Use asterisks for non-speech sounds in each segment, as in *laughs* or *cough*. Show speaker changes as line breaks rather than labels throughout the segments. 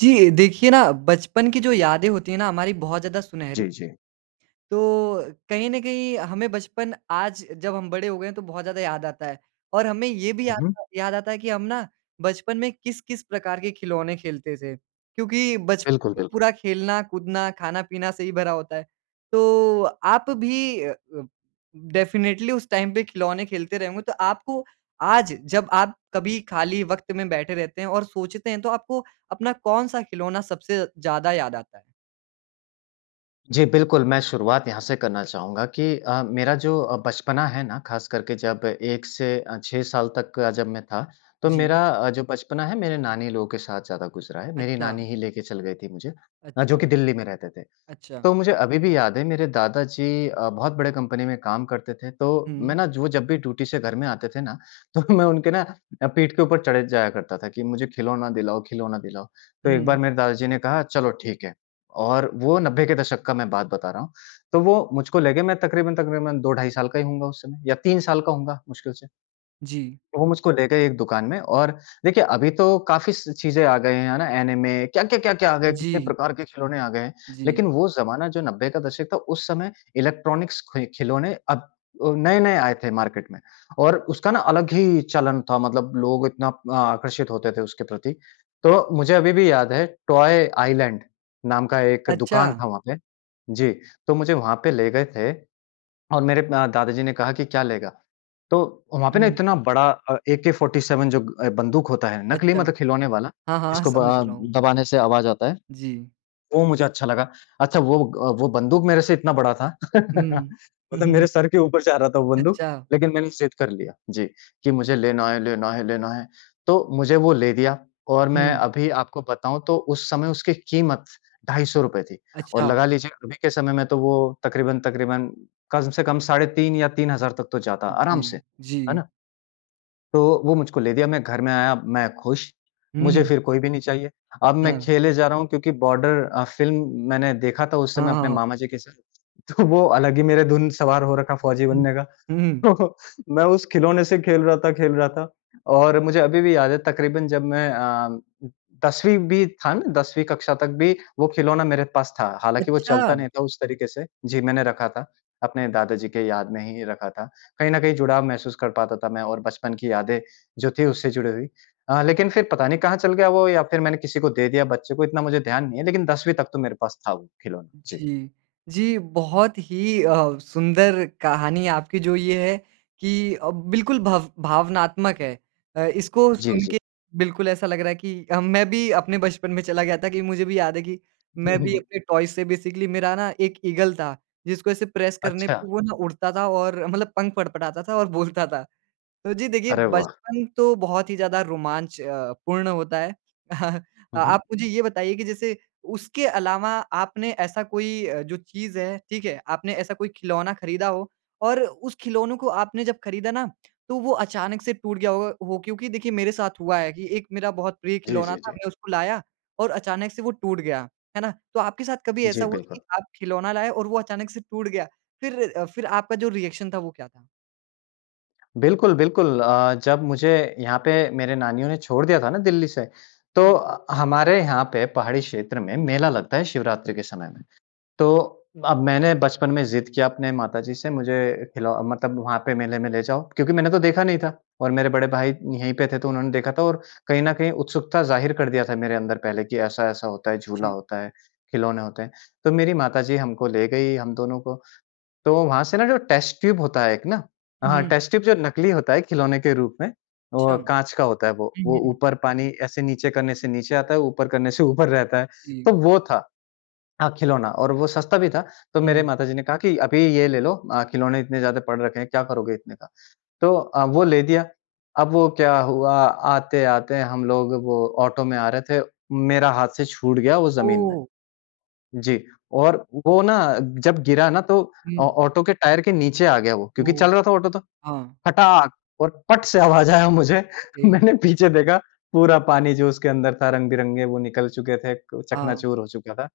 जी। देखिए ना, बचपन की जो यादें होती हैं ना हमारी, बहुत ज़्यादा सुनहरी
जी, जी।
तो कहीं न कहीं हमें बचपन, आज जब हम बड़े हो गए हैं, तो बहुत ज़्यादा याद आता है। और हमें ये भी
हुँ,
याद
हुँ।
आ याद आता है कि हम ना बचपन में किस-किस प्रकार के खिलौने खेलते थे क्योंकि बच
बिल्कुल, बिल्कुल।
पूरा खेलना कूदना, खाना-पीना से ही भरा होता है। तो आप भी अ, अ, डेफिनिटली उस टाइम पे खिलौने खेलते रहें होंगे, तो आपको आज जब आप कभी खाली वक़्त में बैठे रहते हैं और सोचते हैं, तो आपको अपना कौन-सा खिलौना सबसे ज़्यादा याद आता है?
जी, बिल्कुल। मैं शुरुआत यहाँ से करना चाहूँगा कि अ, मेरा जो अ, बचपना है ना, ख़ास करके जब 1 से अ, 6 साल तक का जब मैं था, तो
जी।
मेरा अ, जो बचपना है मेरे नानी लोगों के साथ ज़्यादा गुज़रा है। मेरी नानी
अच्छा।
ही लेके चल गई थी मुझे अ, जो
अच्छा।
कि दिल्ली में रहते थे।
अच्छा।
तो मुझे अभी भी याद है, मेरे दादा जी अ, बहुत बड़े कंपनी में काम करते थे, तो मैं
हुँ।
ना जो वो जब भी ड्यूटी से घर में आते थे ना, तो मैं उनके ना अ, पीठ के ऊपर चढ़े जाया करता था कि, "मुझे खिलौना दिलाओ, खिलौना दिलाओ।" तो एक बार
हुँ।
मेरे दादा जी ने कहा, "चलो ठीक है।" और वो 90 के दशक का मैं बात बता रहा हूँ। तो वो मुझको ले गए, मैं तकरीबन-तकरीबन 2 ढाई साल का ही होऊँगा उस समय, या 3 साल का होऊँगा मुश्किल से।
जी।
तो वो मुझको ले गए एक दुकान में और देखिए, अभी तो काफ़ी स चीज़ें आ गए, है ना, ऐनिमे क्या, क्या, क्या, क्या आ गए, कितने
जी।
प्रकार के खिलौने आ गए हैं। लेकिन
जी।
वो ज़माना जो 90 का दशक था, उस समय इलेक्ट्रॉनिक्स खि खिलौने अब अ, नए-नए आए थे मार्केट में। और उसका ना अलग ही चलन था, मतलब लोग इतना आकर्षित होते थे उसके प्रति। तो मुझे अभी भी याद है, टॉय आइलैंड नाम का एक
अच्छा।
दुकान था वहाँ पे। जी, तो मुझे वहाँ पे ले गए थे। और मेरे म दादा जी ने कहा कि, "क्या लेगा?" तो वहाँ पे ना
हुँ।
इतना बड़ा अ, एके-47 जो अ, बंदूक होता है, नकली
अच्छा।
मतलब खिलौने वाला,
हाँ, हाँ,
जिसको ब
समझ
अ,
रहा हूँ।
दबाने से आवाज़ आता है,
जी।
वो मुझे अच्छा लगा। अच्छा वो, अ, वो बंदूक मेरे से इतना बड़ा था *laughs*
हुँ।
मतलब मेरे
*chuckles*
सिर के ऊपर जा रहा था वो बंदूक,
अच्छा।
लेकिन मैंने ज़िद कर लिया। जी, कि मुझे लेना है, लेना है, लेना है। तो मुझे वो ले दिया, और मैं
हुँ।
अभी आपको बताऊँ तो उस समय उसकी कीमत ₹250 थी और
अच्छा।
लगा लीजिए, अभी के समय में तो वो तकरीबन-तकरीबन कम से कम साढ़े 3 या 3,000 तक तो जाता आराम
जी।
से। है
जी।
ना? तो वो मुझको ले दिया, मैं घर में आया, मैं खुश,
हुँ,
मुझे
हुँ।
फिर कोई भी नहीं चाहिए। अब मैं
हाँ।
खेले जा रहा हूँ क्योंकि बॉर्डर अ, फ़िल्म मैंने देखा था उस
हाँ,
समय
हाँ,
अपने
हाँ।
मामा जी के साथ। तो वो अलग ही मेरे धुन सवार हो रखा फ़ौजी
हुँ।
बनने का।
हुँ, हुँ।
तो मैं उस खिलौने से खेल रहा था, खेल रहा था और मुझे अभी भी याद है तकरीबन जब मैं अ, 10वीं भी था ना, 10वीं कक्षा तक भी वो खिलौना मेरे पास था। हालाँकि वो चलता
अच्छा।
नहीं था उस तरीके से। जी, मैंने रखा था, अपने दादा जी के याद में ही रखा था। कहीं न कहीं जुड़ाव महसूस कर पाता था मैं और बचपन की यादें जो थी उससे जुड़ी हुई। अ, लेकिन फिर पता नहीं कहाँ चल गया वो या फिर मैंने किसी को दे दिया बच्चे को, इतना मुझे ध्यान नहीं है, लेकिन 10वीं तक तो मेरे पास था वो खिलौना। जी।
जी। जी, बहुत ही अ, सुंदर कहानी आपकी जो ये है कि अ, बिल्कुल भव भावनात्मक है। अ, इसको
जी,
सुन
जी।
के बिल्कुल ऐसा लग रहा है कि हम मैं भी अपने बचपन में चला गया था कि, मुझे भी याद है कि मैं भी
*chuckles*
अपने टॉय से बेसिकली मेरा ना एक ईगल था, जिसको ऐसे प्रेस करने पे
अच्छा।
वो ना उड़ता था और मतलब पंख फडफ़ड़ाता था और बोलता था। तो, जी देखिए,
अरे वाह!
बचपन तो बहुत ही ज़्यादा रोमांच अ, पूर्ण होता है। *chuckles*
हुँ, हुँ।
आप मुझे ये बताइए कि जैसे उसके अलावा आपने ऐसा कोई अ, जो चीज़ है, ठीक है? आपने ऐसा कोई खिलौना खरीदा हो, और उस खिलौनों को आपने जब खरीदा ना तो वो अचानक से टूट गया होगा हो? क्योंकि देखिए मेरे साथ हुआ है कि एक मेरा बहुत प्रिय
जी,
खिलौना
जी,
था,
जी।
मैं उसको लाया और अचानक से वो टूट गया, है ना? तो आपके साथ कभी ऐसा
जी,
हुआ कि
बिल्कुल।
आप खिलौना लाए और वो अचानक से टूट गया? फिर, फिर आपका जो रिएक्शन था, वो क्या था?
बिल्कुल, बिल्कुल। अ, जब मुझे यहाँ पे मेरे नानियों ने छोड़ दिया था ना दिल्ली से, तो
जी।
अ, हमारे यहाँ पे पहाड़ी क्षेत्र में मेला लगता है शिवरात्रि के समय में। तो अब मैंने बचपन में ज़िद किया अपने माता जी से मुझे खिलौ मतलब वहाँ पे मेले में ले जाओ। क्योंकि मैंने तो देखा नहीं था, और मेरे बड़े भाई यहीं पे थे तो उन्होंने देखा था और कहीं न कहीं उत्सुकता ज़ाहिर कर दिया था मेरे अंदर पहले कि ऐसा-ऐसा होता है, झूला
जी।
होता है, खिलौने होते हैं। तो मेरी माता जी हमको ले गई हम दोनों को। तो वहाँ से ना जो टेस्ट ट्यूब होता है एक ना, हाँ,
हुँ।
टेस्ट ट्यूब जो नकली होता है खिलौने के रूप में, वो
छम
काँच का होता है वो।
हुँ,
वो
हुँ।
ऊपर पानी ऐसे नीचे करने से नीचे आता है, ऊपर करने से ऊपर रहता है, तो
जी।
वो था अ, खिलौना और वो सस्ता भी था। तो मेरे
हुँ।
माता जी ने कहा कि, "अभी ये ले लो अ, खिलौने इतने ज़्यादा पड़ रखे हैं, क्या करोगे इतने का?" तो अ, वो ले दिया। अब वो क्या हुआ आते-आते हम लोग वो ऑटो में आ रहे थे, मेरा हाथ से छूट गया वो ज़मीन में।
ओह!
जी। और वो ना जब गिरा ना तो औ
हुँ।
ऑटो के टायर के नीचे आ गया वो क्योंकि
ओह!
चल रहा था ऑटो तो,
हाँ।
फटाक और पट से आवाज़ आया मुझे।
अरे!
मैंने पीछे देखा पूरा पानी जो उसके अंदर था रंग-बिरंगे वो निकल चुके थे, क
हाँ।
चकनाचूर हो चुका था।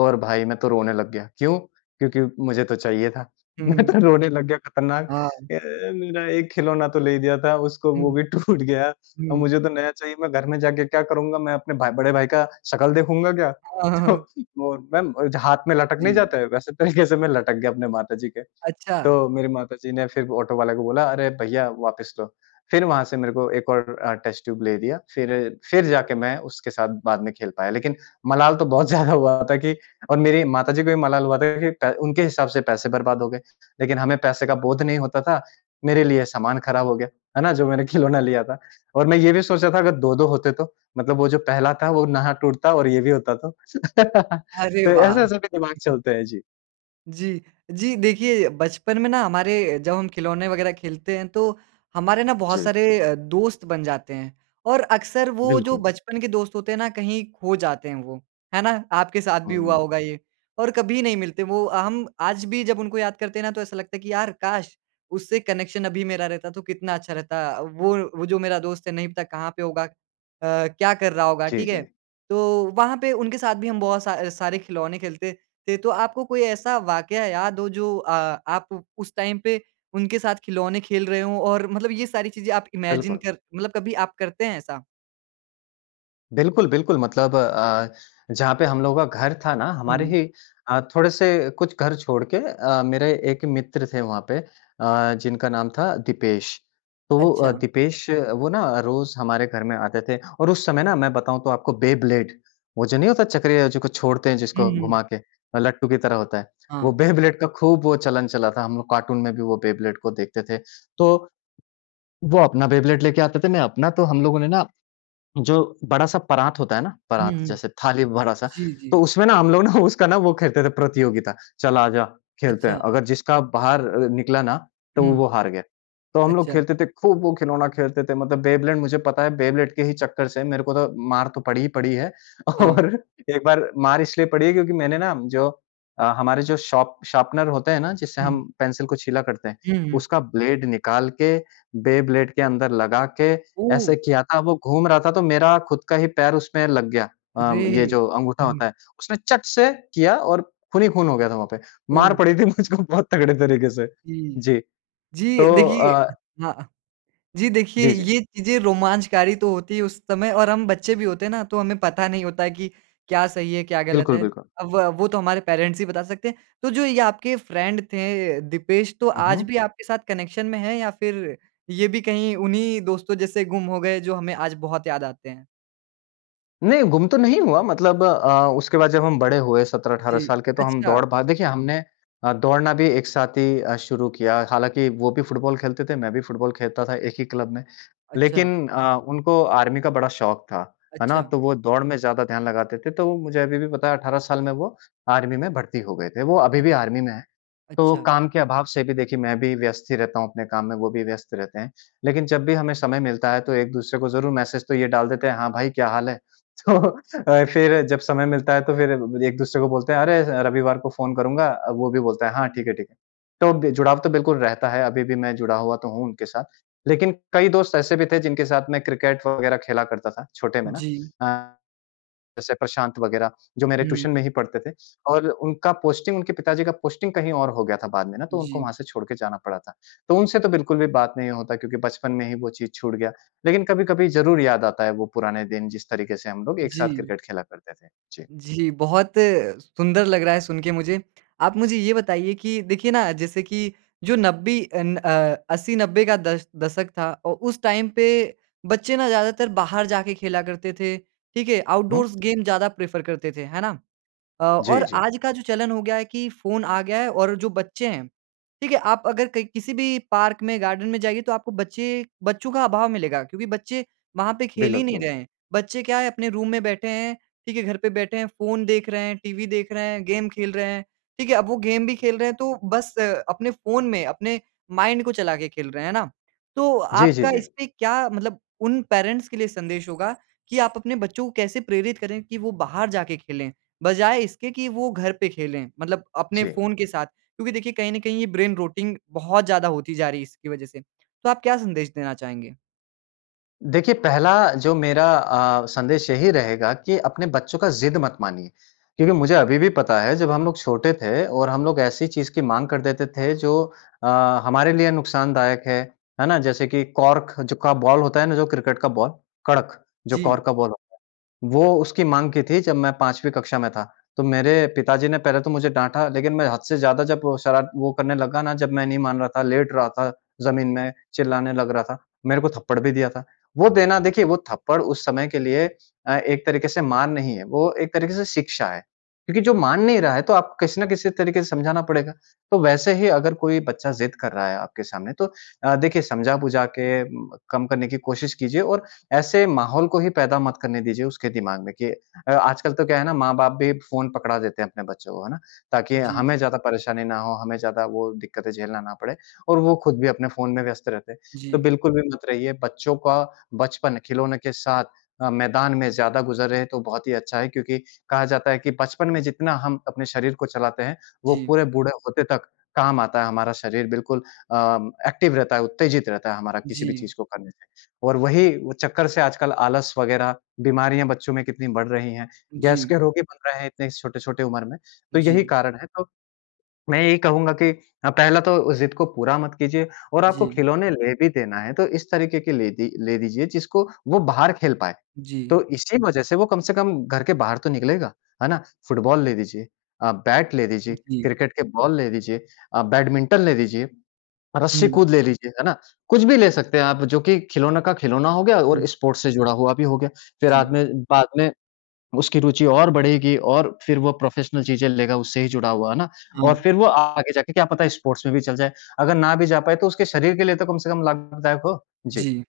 और भई मैं तो रोने लग गया। क्यों? क्योंकि मुझे तो चाहिए था।
हुँ,
मैं
हुँ।
तो रोने लग गया खतरनाक
हाँ।
"अ, मेरा एक खिलौना तो ले दिया था उसको
हुँ।
वो भी टूट गया।
हुँ,
और
हुँ।
मुझे तो नया चाहिए मैं घर में जाके क्या करूँगा? मैं अपने भाई बड़े भाई का शकल देखूँगा क्या?"
हाँ, हाँ, हाँ,
तो
हाँ।
वो मैम जो हाथ में लटक नहीं
जी।
जाता है वैसे तरीके से मैं लटक गया अपने माता जी के।
अच्छा।
तो मेरी माता जी ने फिर ऑटो वाले को बोला, "अरे भईया वापस लो।" फिर वहाँ से मेरे को 1 और अ, टेस्ट ट्यूब ले दिया फिर, फिर जाके मैं उसके साथ बाद में खेल पाया। लेकिन मलाल तो बहुत ज़्यादा हुआ था कि और मेरी माता जी को भी मलाल हुआ था कि पै उनके हिसाब से पैसे बर्बाद हो गए। लेकिन हमें पैसे का बोध नहीं होता था। मेरे लिए सामान खराब हो गया, है ना? जो मैंने खिलौना लिया था। और मैं ये भी सोच रहा था अगर 2-2 होते तो, मतलब वो जो पहला था वो नाह टूटता और ये भी होता तो, *laughs*
अरे
तो
वाह!
ऐसे-ऐसे भी दिमाग चलते हैं। जी।
जी। जी देखिए, बचपन में ना हमारे अ, जब हम खिलौने वग़ैरह खेलते हैं तो हमारे ना बहुत
जी।
सारे अ, दोस्त बन जाते हैं। और अक्सर वो जो
बिल्कुल।
बचपन के दोस्त होते हैं ना कहीं खो जाते हैं वो। है ना? आपके साथ भी हुआ
हाँ।
होगा ये और कभी नहीं मिलते वो अ, हम आज भी जब उनको याद करते हैं ना तो ऐसा लगता है कि यार काश उससे कनेक्शन अभी मेरा रहता तो कितना अच्छा रहता अ, वो वो जो मेरा दोस्त है नहीं पता कहाँ पे होगा। अ, क्या कर रहा होगा,
जी,
ठीक है?
जी।
तो वहाँ पे उनके साथ भी हम बहुत सा सारे खिलौने खेलते थे। तो आपको कोई ऐसा वाक़या हो जो अ, आप उस टाइम पे उनके साथ खिलौने खेल रहे हों और मतलब ये सारी चीज़ें आप इमैजिन
बिल्कुल।
कर मतलब कभी आप करते हैं ऐसा?
बिल्कुल, बिल्कुल मतलब अ, जहाँ पे हम लोगों का घर था ना हमारे
हुँ।
ही अ, थोड़े-से कुछ घर छोड़ के अ, मेरे एक मित्र थे वहाँ पे अ, जिनका नाम था दीपेश। तो वो अ,
अच्छा।
दीपेश वो ना अ, रोज़ हमारे घर में आते थे और उस समय ना मैं बताऊँ तो आपको बेब्लेड वो जो नहीं होता चक्रीय जो को छोड़ते हैं
हुँ,
जिसको
हुँ।
घुमा के, अ, लट्टू की तरह होता है। वो
हाँ।
बेब्लेड का खूब वो चलन चला था। हम लोग कार्टून में भी वो बेब्लेड को देखते थे। तो, वो अपना बेब्लेड लेके आते थे, मैं अपना तो हम लोगों ने ना जो बड़ा-सा परात होता है ना? परात
हुँ।
जैसे थाली बड़ा-सा,
जी,
तो
जी।
उसमें ना हम लोग ना उसका ना वो खेलते थे प्रतियोगिता चल आ जा खेलते हैं।
अच्छा।
अगर जिसका बाहर अ, निकला ना तो
हुँ।
वो हार गया। तो हम लोग
अच्छा।
खेलते थे, खूब वो खिलौना खेलते थे, मतलब बेब्लेड मुझे पता है बेब्लेड के ही चक्कर से मेरे को तो मार तो पड़ी ही पड़ी है
हाँ।
और एक बार मार इसलिए पड़ी है क्योंकि मैंने ना जो अ, हमारे जो शार्प शार्पनर होते हैं ना जिससे हम
हुँ।
पेंसिल को छीला करते हैं?
हुँ।
उसका ब्लेड निकाल के, बेब्लेड के अंदर लगा के
ओह!
ऐसे किया था, वो घूम रहा था तो मेरा खुद का ही पैर उसमें लग गया। अ, ये
अरे!
जो अंगूठा
हुँ।
होता है। उसने चट से किया और खून ही खून हो गया था वहाँ पे। मार
ओह!
पड़ी थी मुझको बहुत तगड़े तरीके से।
जी।
जी।
जी,
तो
देखिए
अ
हाँ। अ, जी देखिए
जी, जी,
ये
जी।
चीज़ें रोमांचकारी तो होती है उस समय और हम बच्चे भी होते हैं ना तो हमें पता नहीं होता है कि क्या सही है क्या गलत
बिल्कुल,
है?
बिल्कुल।
अ, व वो तो हमारे पेरेंट्स ही बता सकते हैं। तो जो ये आपके फ्रेंड थे अ, दीपेश तो
हुँ,
आज
हुँ।
भी आपके साथ कनेक्शन में हैं? या फ़िर ये भी कहीं उन्हीं दोस्तों जैसे गुम हो गए जो हमें आज बहुत याद आते हैं?
नहीं गुम तो नहीं हुआ मतलब अ, उसके बाद जब हम बड़े हुए 17 -18
जी।
साल के तो हम
अच्छा!
दौड़ पा देखिए हमने अ, दौड़ना भी एक साथ ही अ, शुरू किया। हालाँकि वो भी फ़ुटबॉल खेलते थे, मैं भी फ़ुटबॉल खेलता था एक ही क्लब में।
अच्छा।
लेकिन अ, उनको आर्मी का बड़ा शौक था। है ना?
अच्छा।
तो वो दौड़ में ज़्यादा ध्यान लगाते थे तो मुझे अभी भी पता है 18 साल में वो आर्मी में भर्ती हो गए थे। वो अभी भी
अच्छा।
आर्मी में हैं। तो
अच्छा।
काम के अभाव से भी देखिए, मैं भी व्यस्त ही रहता हूँ अपने काम में, वो भी व्यस्त रहते हैं। लेकिन जब भी हमें समय मिलता है तो एक दूसरे को ज़रूर मैसेज तो ये डाल देते हैं, "हाँ भाई, क्या हाल है?" तो अ, फिर जब समय मिलता है तो फिर एक दूसरे को बोलते हैं, "अरे, स रविवार को फ़ोन करूँगा।" अ, वो भी बोलता है, "हाँ, ठीक है, ठीक है।" तो बे जुड़ाव तो बिल्कुल रहता है। अभी भी मैं जुड़ा हुआ तो हूँ उनके साथ। लेकिन कई दोस्त ऐसे भी थे जिनके साथ मैं क्रिकेट वग़ैरह खेला करता था, छोटे में ना।
जी।
अ, जैसे प्रशांत वग़ैरह जो मेरे ट्यूशन
हुँ।
में ही पढ़ते थे और उनका पोस्टिंग उनके पिता जी का पोस्टिंग कहीं और हो गया था बाद में ना तो उनको वहाँ
जी।
से छोड़ के जाना पड़ा था। तो उनसे तो बिल्कुल भी बात नहीं होता क्योंकि बचपन में ही वो चीज़ छूट गया। लेकिन कभी-कभी ज़रूर याद आता है वो पुराने दिन जिस तरीके से हम लोग एक साथ
जी।
क्रिकेट खेला करते थे। जी।
जी, बहुत सुंदर लग रहा है सुन के मुझे। आप मुझे ये बताइए कि देखिए, ना जैसे कि जो नब्बे अन अ 80-90 का दश दशक था, औ उस टाइम पे बच्चे ना ज़्यादातर बाहर जाके खेला करते थे। ठीक है?
हुँ।
आउटडोर्स गेम ज़्यादा प्रेफ़र करते थे, है ना? अ,
जी,
और
जी।
आज का जो चलन हो गया है कि फ़ोन आ गया है और जो बच्चे हैं ठीक है, आप अगर कहीं किसी भी पार्क में गार्डन में जाएँगे तो आपको बच्चे बच्चों का अभाव मिलेगा। क्योंकि बच्चे वहाँ पे खेल ही नहीं रहे
बिल्कुल।
हैं। बच्चे क्या है अपने रूम में बैठे हैं। ठीक है, घर पे बैठे हैं, फ़ोन देख रहे हैं, टीवी देख रहे हैं, गेम खेल रहे हैं। ठीक है? अब वो गेम भी खेल रहे हैं तो बस अपने फ़ोन में, अपने माइंड को चला के खेल रहे हैं, है ना? तो
जी, जी,
आपका
जी।
इसमें क्या मतलब उन पेरेंट्स के लिए संदेश होगा कि आप अपने बच्चों को कैसे प्रेरित करें कि वो बाहर जाके खेलें। बजाए इसके कि वो घर पे खेलें। मतलब अपने
जी।
फ़ोन के साथ। क्योंकि देखिए कहीं न कहीं ये ब्रेन रोटिंग बहुत ज़्यादा होती जा रही है इसकी वजह से। तो आप क्या संदेश देना चाहेंगे?
देखिए पहला जो मेरा अ, संदेश यही रहेगा कि अपने बच्चों का ज़िद मत मानिए। क्योंकि मुझे अभी भी पता है जब हम लोग छोटे थे और हम लोग ऐसी चीज़ की माँग कर देते थे जो अ, हमारे लिए नुक़सानदायक है। है ना? जैसे कि कॉर्क ज का बॉल होता है ना जो क्रिकेट का बॉल, कड़क, जो
जी।
कॉर्क का बॉल होता है। वो उसकी माँग की थी जब मैं 5वीं कक्षा में था। तो मेरे पिताजी ने पहले तो मुझे डाँटा लेकिन मैं हद से ज़्यादा जब शरा वो करने लगा ना जब मैं नहीं मान रहा था, लेट रहा था ज़मीन में, चिल्लाने लग रहा था, मेरे को थप्पड़ भी दिया था। वो देना देखिए, वो थप्पड़ उस समय के लिए अ, एक तरीके से मार नहीं है, वो एक तरीके से शिक्षा है। क्योंकि जो मान नहीं रहा है तो आपको किसी ना किसी तरीके से समझाना पड़ेगा। तो वैसे ही अगर कोई बच्चा ज़िद कर रहा है आपके सामने तो अ, देखिए समझा-बुझा के म कम करने की कोशिश कीजिए और ऐसे माहौल को ही पैदा मत करने दीजिए उसके दिमाग में कि अ, आजकल तो क्या है ना माँ-बाप भी फ़ोन पकड़ा देते हैं अपने बच्चों को, है ना? ताकि
जी।
हमें ज़्यादा परेशानी ना हो, हमें ज़्यादा वो दिक्कतें झेलना ना पड़े। और वो खुद भी अपने फ़ोन में व्यस्त रहते हैं। तो
जी।
बिल्कुल भी मत रहिए। बच्चों का बचपन, खिलौने के साथ अ, मैदान में ज़्यादा गुज़रे तो बहुत ही अच्छा है क्योंकि कहा जाता है कि बचपन में जितना हम अपने शरीर को चलाते हैं वो
जी।
पूरे बूढ़े होते तक काम आता है हमारा शरीर। बिल्कुल अ, एक्टिव रहता है, उत्तेजित रहता है हमारा किसी भी
जी।
चीज़ को करने से। और वही वो चक्कर से आजकल आलस वग़ैरह बीमारियाँ बच्चों में कितनी बढ़ रही हैं। गैस
जी।
के रोगी बन रहे हैं इतने छोटे-छोटे उम्र में, तो यही
जी।
कारण है तो, मैं यही कहूँगा कि अ, पहला तो ज़िद को पूरा मत कीजिए और आपको
जी।
खिलौने ले भी देना है तो इस तरीके के ले दि ले दीजिए जिसको वो बाहर खेल पाएँ। तो
जी।
इसी वजह से वो कम से कम घर के बाहर तो निकलेगा, है ना? फ़ुटबॉल ले दीजिए, अ, बैट ले दीजिए,
जी।
क्रिकेट के बॉल ले दीजिए, अ, बैडमिंटन ले दीजिए, रस्सी
हुँ।
कूद ले लीजिए, है ना? कुछ भी ले सकते हैं आप जो कि खिलौनों का खिलौना हो गया
हुँ।
और स्पोर्ट्स से जुड़ा हुआ भी हो गया। फिर आद
जी।
में बाद में उसकी रुचि और बढ़ेगी और फिर वो प्रोफ़ेशनल चीज़ें लेगा उससे ही जुड़ा हुआ है ना? और
हाँ।
फिर वो आगे जाके क्या पता है स्पोर्ट्स में भी चल जाए। अगर ना भी जा पाए तो उसके शरीर के लिए तो कम से कम लाभदायक हो। जी।
जी।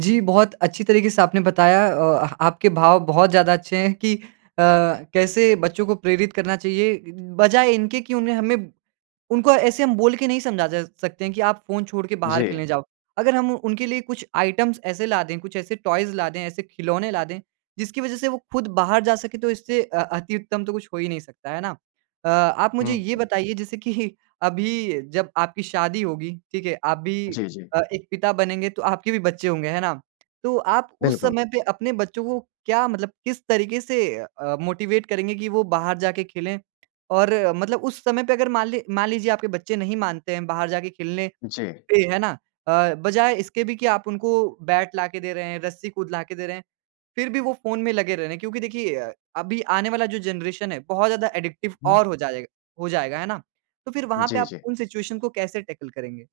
जी, बहुत अच्छी तरीके से आपने बताया। औ अह आपके भाव बहुत ज़्यादा अच्छे हैं कि अ, कैसे बच्चों को प्रेरित करना चाहिए, बजाए इनके कि उन्हें हमें उनको ऐसे हम बोल के नहीं समझा जा सकते हैं कि आप फ़ोन छोड़ के बाहर
जी।
खेलने जाओ। अगर हम उनके लिए कुछ आइटम्स ऐसे ला दें कुछ ऐसे टॉयज़ ला दें ऐसे खिलौने ला दें, जिसकी वजह से वो खुद बाहर जा सकें तो इससे अ, अति-उत्तम तो कुछ हो ही नहीं सकता, है ना? अ, आप मुझे ये
हुँ।
बताइए जैसे कि अभी जब आपकी शादी होगी। ठीक है? आप भी
जी, जी।
अ, एक पिता बनेंगे तो आपके भी बच्चे होंगे, है ना? तो आप उस
बिल्कुल।
समय पे अपने बच्चों को क्या मतलब, किस तरीके से अ, मोटिवेट करेंगे कि वो बाहर जाके खेलें और मतलब उस समय पे अगर मान लें मान लीजिए आपके बच्चे नहीं मानते हैं बाहर जाके खेलने
जी।
पे, है ना? अ, बजाए इसके भी कि आप उनको बैट लाके दे रहे हैं, रस्सी कूद लाके दे रहे हैं। फिर भी वो फ़ोन में लगे रह रहे है। क्योंकि देखिए अ, अभी आने वाला जो जेनरेशन है बहुत ज़्यादा एडिक्टिव
हुँ।
और हो जाए जाएगा, हो जाएगा है ना? तो फिर वहाँ पे
जी,
आप
जी।
उन सिचुएशन को कैसे टैकल करेंगे?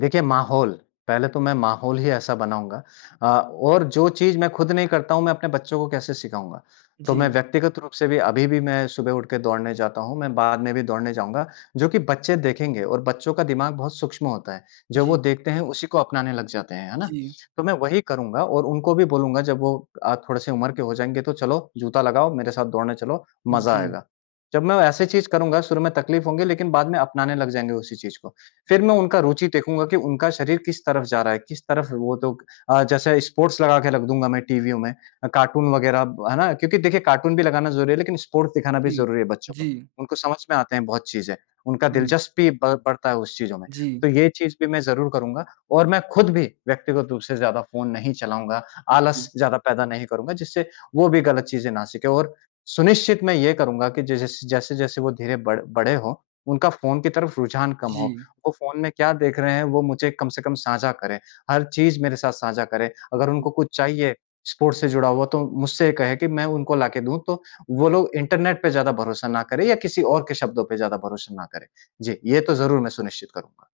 देखिए माहौल, पहले तो मैं माहौल ही ऐसा बनाऊँगा। अ, और जो चीज़ मैं खुद नहीं करता हूँ मैं अपने बच्चों को कैसे सिखाऊँगा? तो मैं
जी।
व्यक्तिगत रूप से भी अभी भी मैं सुबह उठकर दौड़ने जाता हूँ। मैं बाद में भी दौड़ने जाऊँगा। जो कि बच्चे देखेंगे और बच्चों का दिमाग बहुत सूक्ष्म होता है। जो
जी।
वो देखते हैं उसी को अपनाने लग जाते हैं। है ना?
जी।
तो मैं वही करूँगा और उनको भी बोलूँगा जब वो अ, थोड़े-से उम्र के हो जाएँगे तो चलो जूता लगाओ मेरे साथ दौड़ने चलो, मज़ा
जी।
आएगा। जब मैं ऐसे चीज़ करूँगा शुरू में तकलीफ़ होगी लेकिन बाद में अपनाने लग जाएँगे उसी चीज़ को। फिर मैं उनका रुचि देखूँगा कि उनका शरीर किस तरफ जा रहा है किस तरफ वो लोग अ, जैसे स्पोर्ट्स लगा के रख दूँगा मैं टीवीओं में, अ, कार्टून वग़ैरह, है ना? क्योंकि देखिए कार्टून भी लगाना ज़रूरी है लेकिन स्पोर्ट्स दिखाना भी
जी,
ज़रूरी है बच्चों को।
जी।
उनको समझ में आता हैं बहुत चीज़ें। उनका
हुँ।
दिलचस्पी ब बढ़ता है उस चीज़ों में।
जी।
तो ये चीज़ भी मैं ज़रूर करूँगा। और मैं खुद भी व्यक्तिगत रूप से ज़्यादा फ़ोन नहीं चलाऊँगा।
हुँ, जी।
आलस ज़्यादा पैदा नहीं करूँगा। जिससे वो भी गलत चीज़ें ना सीखें। और सुनिश्चित मैं ये करूँगा कि जिस-जिस जैसे-जैसे वो धीरे बड़ बड़े हों, उनका फ़ोन की तरफ रुझान कम हो।
जी।
वो फ़ोन में क्या देख रहे हैं वो मुझे कम से कम साझा करें। हर चीज़ मेरे साथ साझा करें। अगर
जी।
उनको कुछ चाहिए स्पोर्ट्स से जुड़ा हुआ तो मुझसे कहें कि मैं उनको लाके दूँ। तो वो लोग इंटरनेट पे ज़्यादा भरोसा ना करें या किसी और के शब्दों पर ज़्यादा भरोसा ना करें। जी, ये तो ज़रूर मैं सुनिश्चित करूँगा।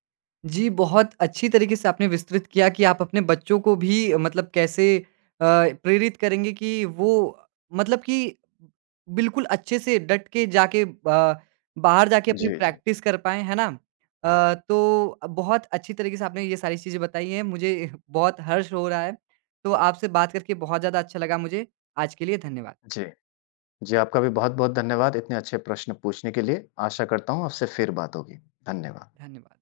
जी, बहुत अच्छी तरीके से आपने विस्तृत किया कि आप अपने बच्चों को भी मतलब कैसे अ, प्रेरित करेंगे कि वो अ, मतलब कि बिल्कुल अच्छे से डट के जाके ब बाहर जाके अपनी
जी, जी।
प्रैक्टिस कर पाएँ। है ना? अ, तो बहुत अच्छी तरीके से आपने ये सारी चीज़ें बताई हैं। मुझे बहुत हर्ष हो रहा है। तो आपसे बात करके बहुत ज़्यादा अच्छा लगा मुझे। आज के लिए धन्यवाद।
जी। जी, आपका भी बहुत-बहुत धन्यवाद। इतने अच्छे प्रश्न पूछने के लिए। आशा करता हूँ आपसे फिर बात होगी। धन्यवाद।
धन्यवाद।